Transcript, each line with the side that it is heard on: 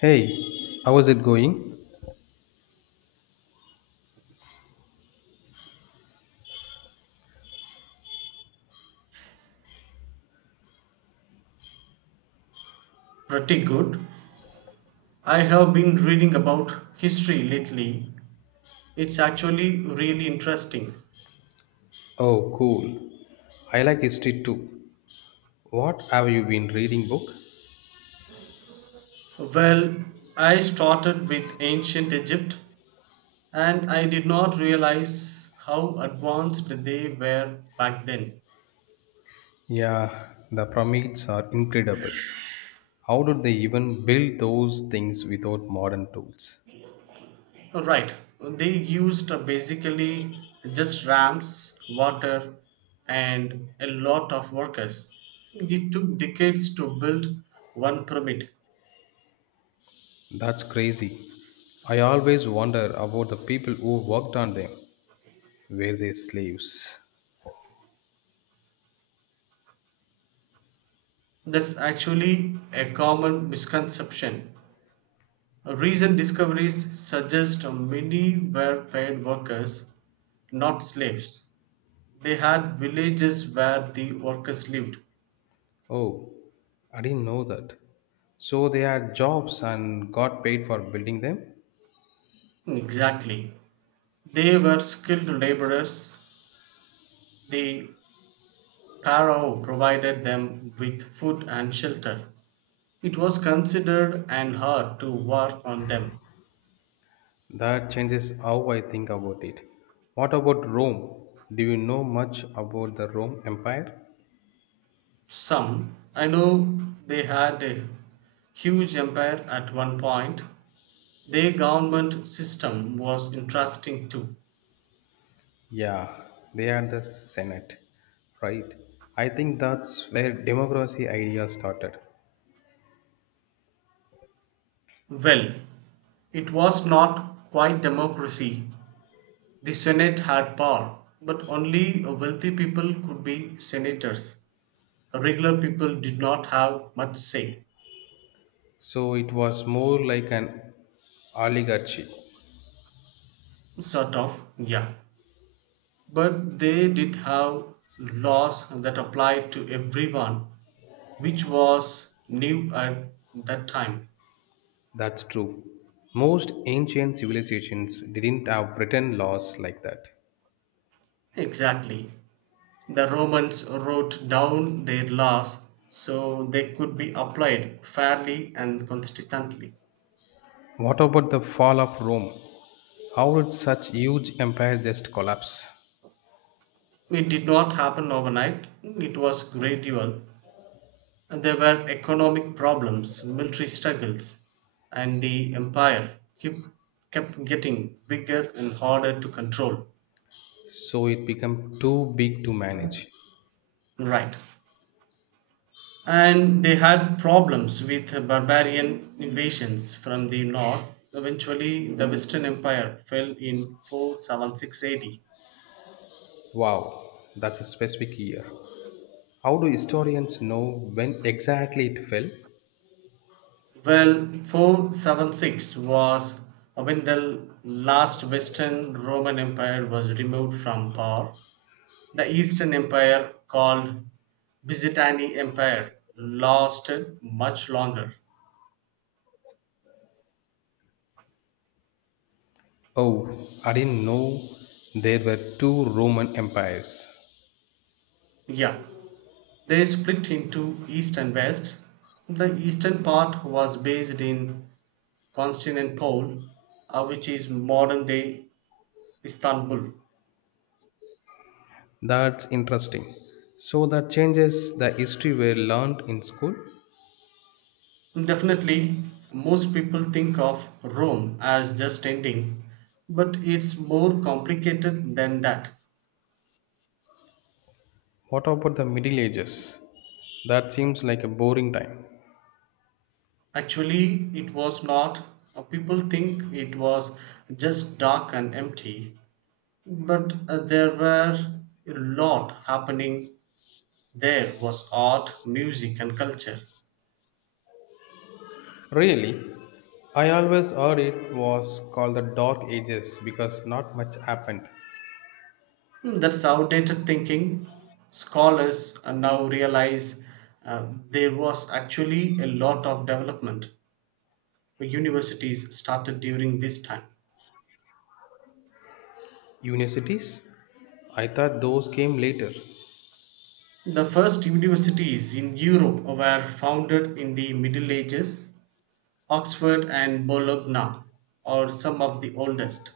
left: Hey, how is it going?
right: Pretty good. I have been reading about history lately. It's actually really interesting.
left: Oh, cool. I like history too. What have you been reading book?
right: Well, I started with ancient Egypt and I did not realize how advanced they were back then.
left: Yeah, the pyramids are incredible. How did they even build those things without modern tools?
right: Right, they used basically just ramps, water, and a lot of workers. It took decades to build one pyramid.
left: That's crazy. I always wonder about the people who worked on them. Were they slaves?
right: That's actually a common misconception. Recent discoveries suggest many were paid workers, not slaves. They had villages where the workers lived.
left: Oh, I didn't know that. So they had jobs and got paid for building them?
right: Exactly. They were skilled laborers. The pharaoh provided them with food and shelter. It was considered an art to work on them.
left: That changes how I think about it. What about Rome? Do you know much about the Rome Empire?
right: Some, I know they had a huge empire at one point. Their government system was interesting too.
left: Yeah, they are the Senate, right? I think that's where democracy idea started.
right: Well, it was not quite democracy. The Senate had power, but only wealthy people could be senators. Regular people did not have much say.
left: So it was more like an oligarchy.
right: Sort of, yeah. But they did have laws that applied to everyone, which was new at that time.
left: That's true. Most ancient civilizations didn't have written laws like that.
right: Exactly. The Romans wrote down their laws so they could be applied fairly and consistently.
left: What about the fall of Rome? How did such huge empire just collapse?
right: It did not happen overnight, it was gradual. There were economic problems, military struggles, and the empire keep, kept getting bigger and harder to control.
left: So it became too big to manage.
right: Right. And they had problems with barbarian invasions from the north. Eventually, the Western Empire fell in 476 AD.
left: Wow, that's a specific year. How do historians know when exactly it fell?
right: Well, 476 was when the last Western Roman Empire was removed from power. The Eastern Empire, called Byzantine Empire, lasted much longer.
left: Oh, I didn't know there were two Roman empires.
right: Yeah, they split into East and West. The eastern part was based in Constantinople, which is modern day Istanbul.
left: That's interesting. So that changes the history we learned in school.
right: Definitely, most people think of Rome as just ending, but it's more complicated than that.
left: What about the Middle Ages? That seems like a boring time.
right: Actually, it was not. People think it was just dark and empty, but there were a lot happening. There was art, music, and culture.
left: Really? I always heard it was called the Dark Ages because not much happened.
right: That's outdated thinking. Scholars now realize there was actually a lot of development universities started during this time.
left: Universities? I thought those came later.
right: The first universities in Europe were founded in the Middle Ages. Oxford and Bologna are some of the oldest.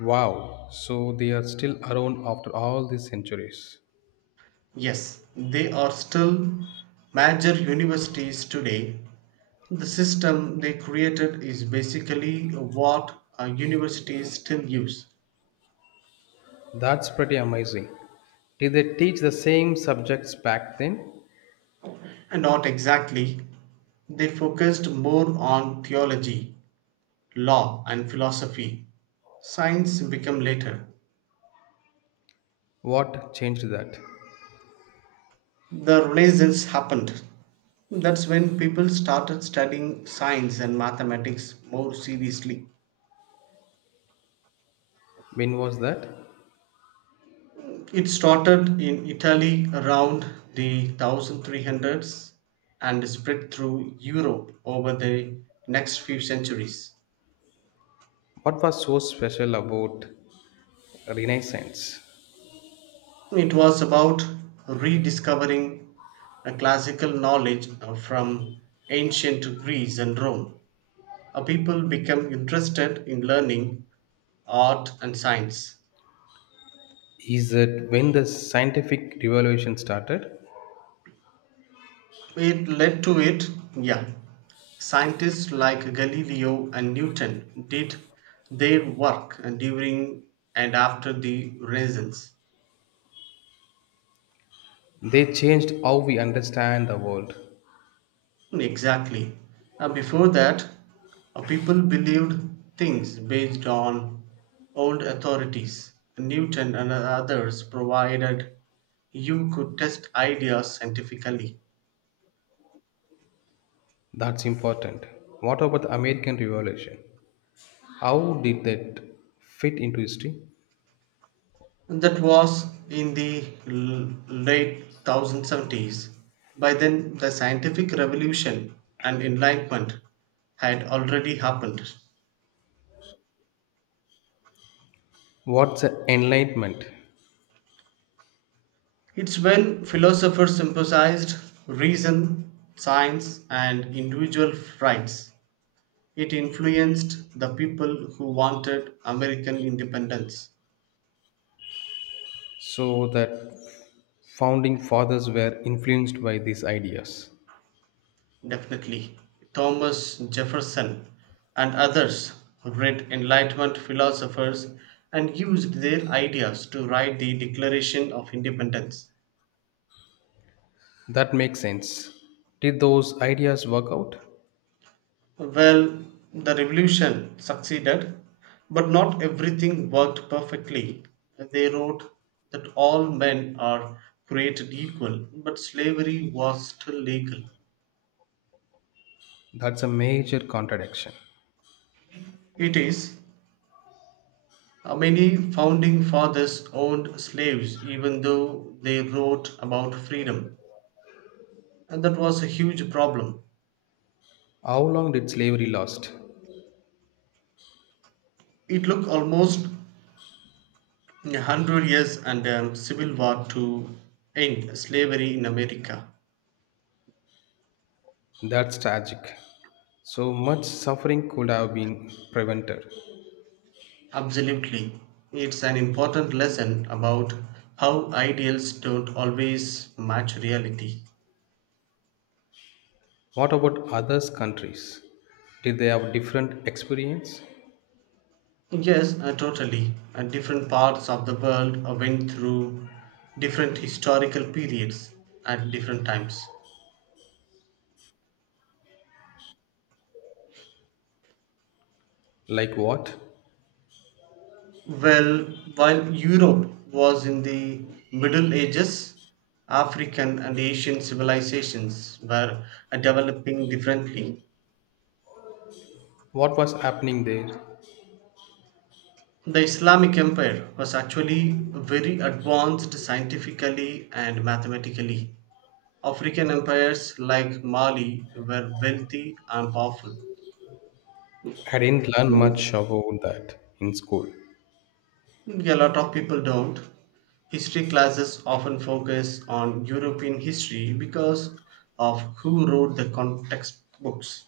left: Wow, so they are still around after all these centuries.
right: Yes, they are still major universities today. The system they created is basically what universities still use.
left: That's pretty amazing. Did they teach the same subjects back then?
right: And not exactly, they focused more on theology Law and philosophy, science became later.
left: What changed that?
right: The Renaissance happened. That's when people started studying science and mathematics more seriously.
left: When was that?
right: It started in Italy around the 1300s and spread through Europe over the next few centuries.
left: What was so special about Renaissance?
right: It was about rediscovering a classical knowledge from ancient Greece and Rome. People become interested in learning art and science.
left: Is it when the scientific revolution started?
right: It led to it, yeah. Scientists like Galileo and Newton did their work during and after the Renaissance.
left: They changed how we understand the world.
right: Exactly. Before that, people believed things based on old authorities. Newton and others provided you could test ideas scientifically.
left: That's important. What about the American Revolution? How did that fit into history?
right: That was in the late 1070s. By then, the scientific revolution and enlightenment had already happened.
left: What's the Enlightenment?
right: It's when philosophers emphasized reason, science, and individual rights. It influenced the people who wanted American independence.
left: So that founding fathers were influenced by these ideas.
right: Definitely. Thomas Jefferson and others read Enlightenment philosophers and used their ideas to write the Declaration of Independence.
left: That makes sense. Did those ideas work out?
right: Well, the revolution succeeded, but not everything worked perfectly. They wrote that all men are created equal, but slavery was still legal.
left: That's a major contradiction.
right: It is Many founding fathers owned slaves even though they wrote about freedom, and that was a huge problem.
left: How long did slavery last?
right: It took almost 100 years and a Civil War to end slavery in America.
left: That's tragic. So much suffering could have been prevented.
right: Absolutely. It's an important lesson about how ideals don't always match reality.
left: What about others countries? Did they have different experience?
right: Yes, totally. Different parts of the world went through different historical periods at different times.
left: Like what?
right: Well, while Europe was in the Middle Ages, African and Asian civilizations were developing differently.
left: What was happening there?
right: The Islamic Empire was actually very advanced scientifically and mathematically. African empires like Mali were wealthy and powerful.
left: I didn't learn much about that in school.
right: A lot of people don't. History classes often focus on European history because of who wrote the context books.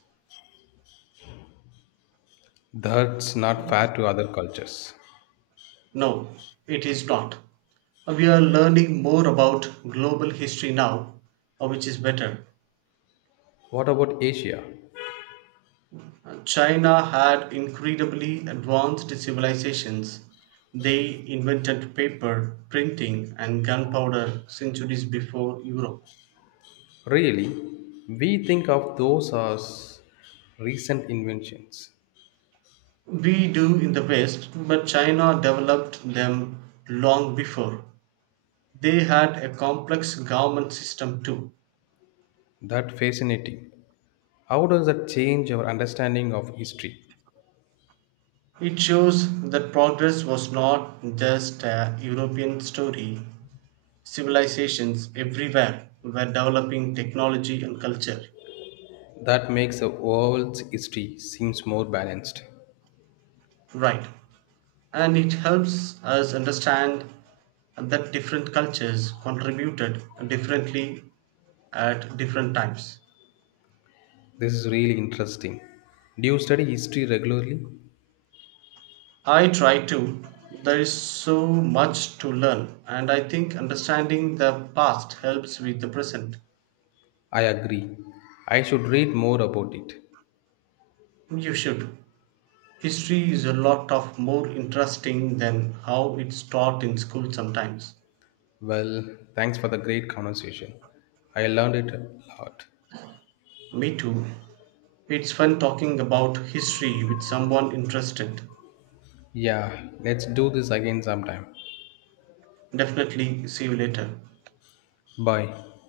left: That's not fair to other cultures.
right: No, it is not. We are learning more about global history now, which is better.
left: What about Asia?
right: China had incredibly advanced civilizations. They invented paper, printing, and gunpowder centuries before Europe.
left: Really, we think of those as recent inventions.
right: We do in the West, but China developed them long before. They had a complex government system too.
left: That fascinating. How does that change our understanding of history?
right: It shows that progress was not just a European story. Civilizations everywhere were developing technology and culture.
left: That makes the world's history seems more balanced.
right: Right. And it helps us understand that different cultures contributed differently at different times.
left: This is really interesting. Do you study history regularly?
right: I try to. There is so much to learn, and I think understanding the past helps with the present.
left: I agree. I should read more about it.
right: You should. History is a lot of more interesting than how it's taught in school sometimes.
left: Well, thanks for the great conversation. I learned it a lot.
right: Me too. It's fun talking about history with someone interested.
left: Yeah, let's do this again sometime.
right: Definitely see you later.
left: Bye.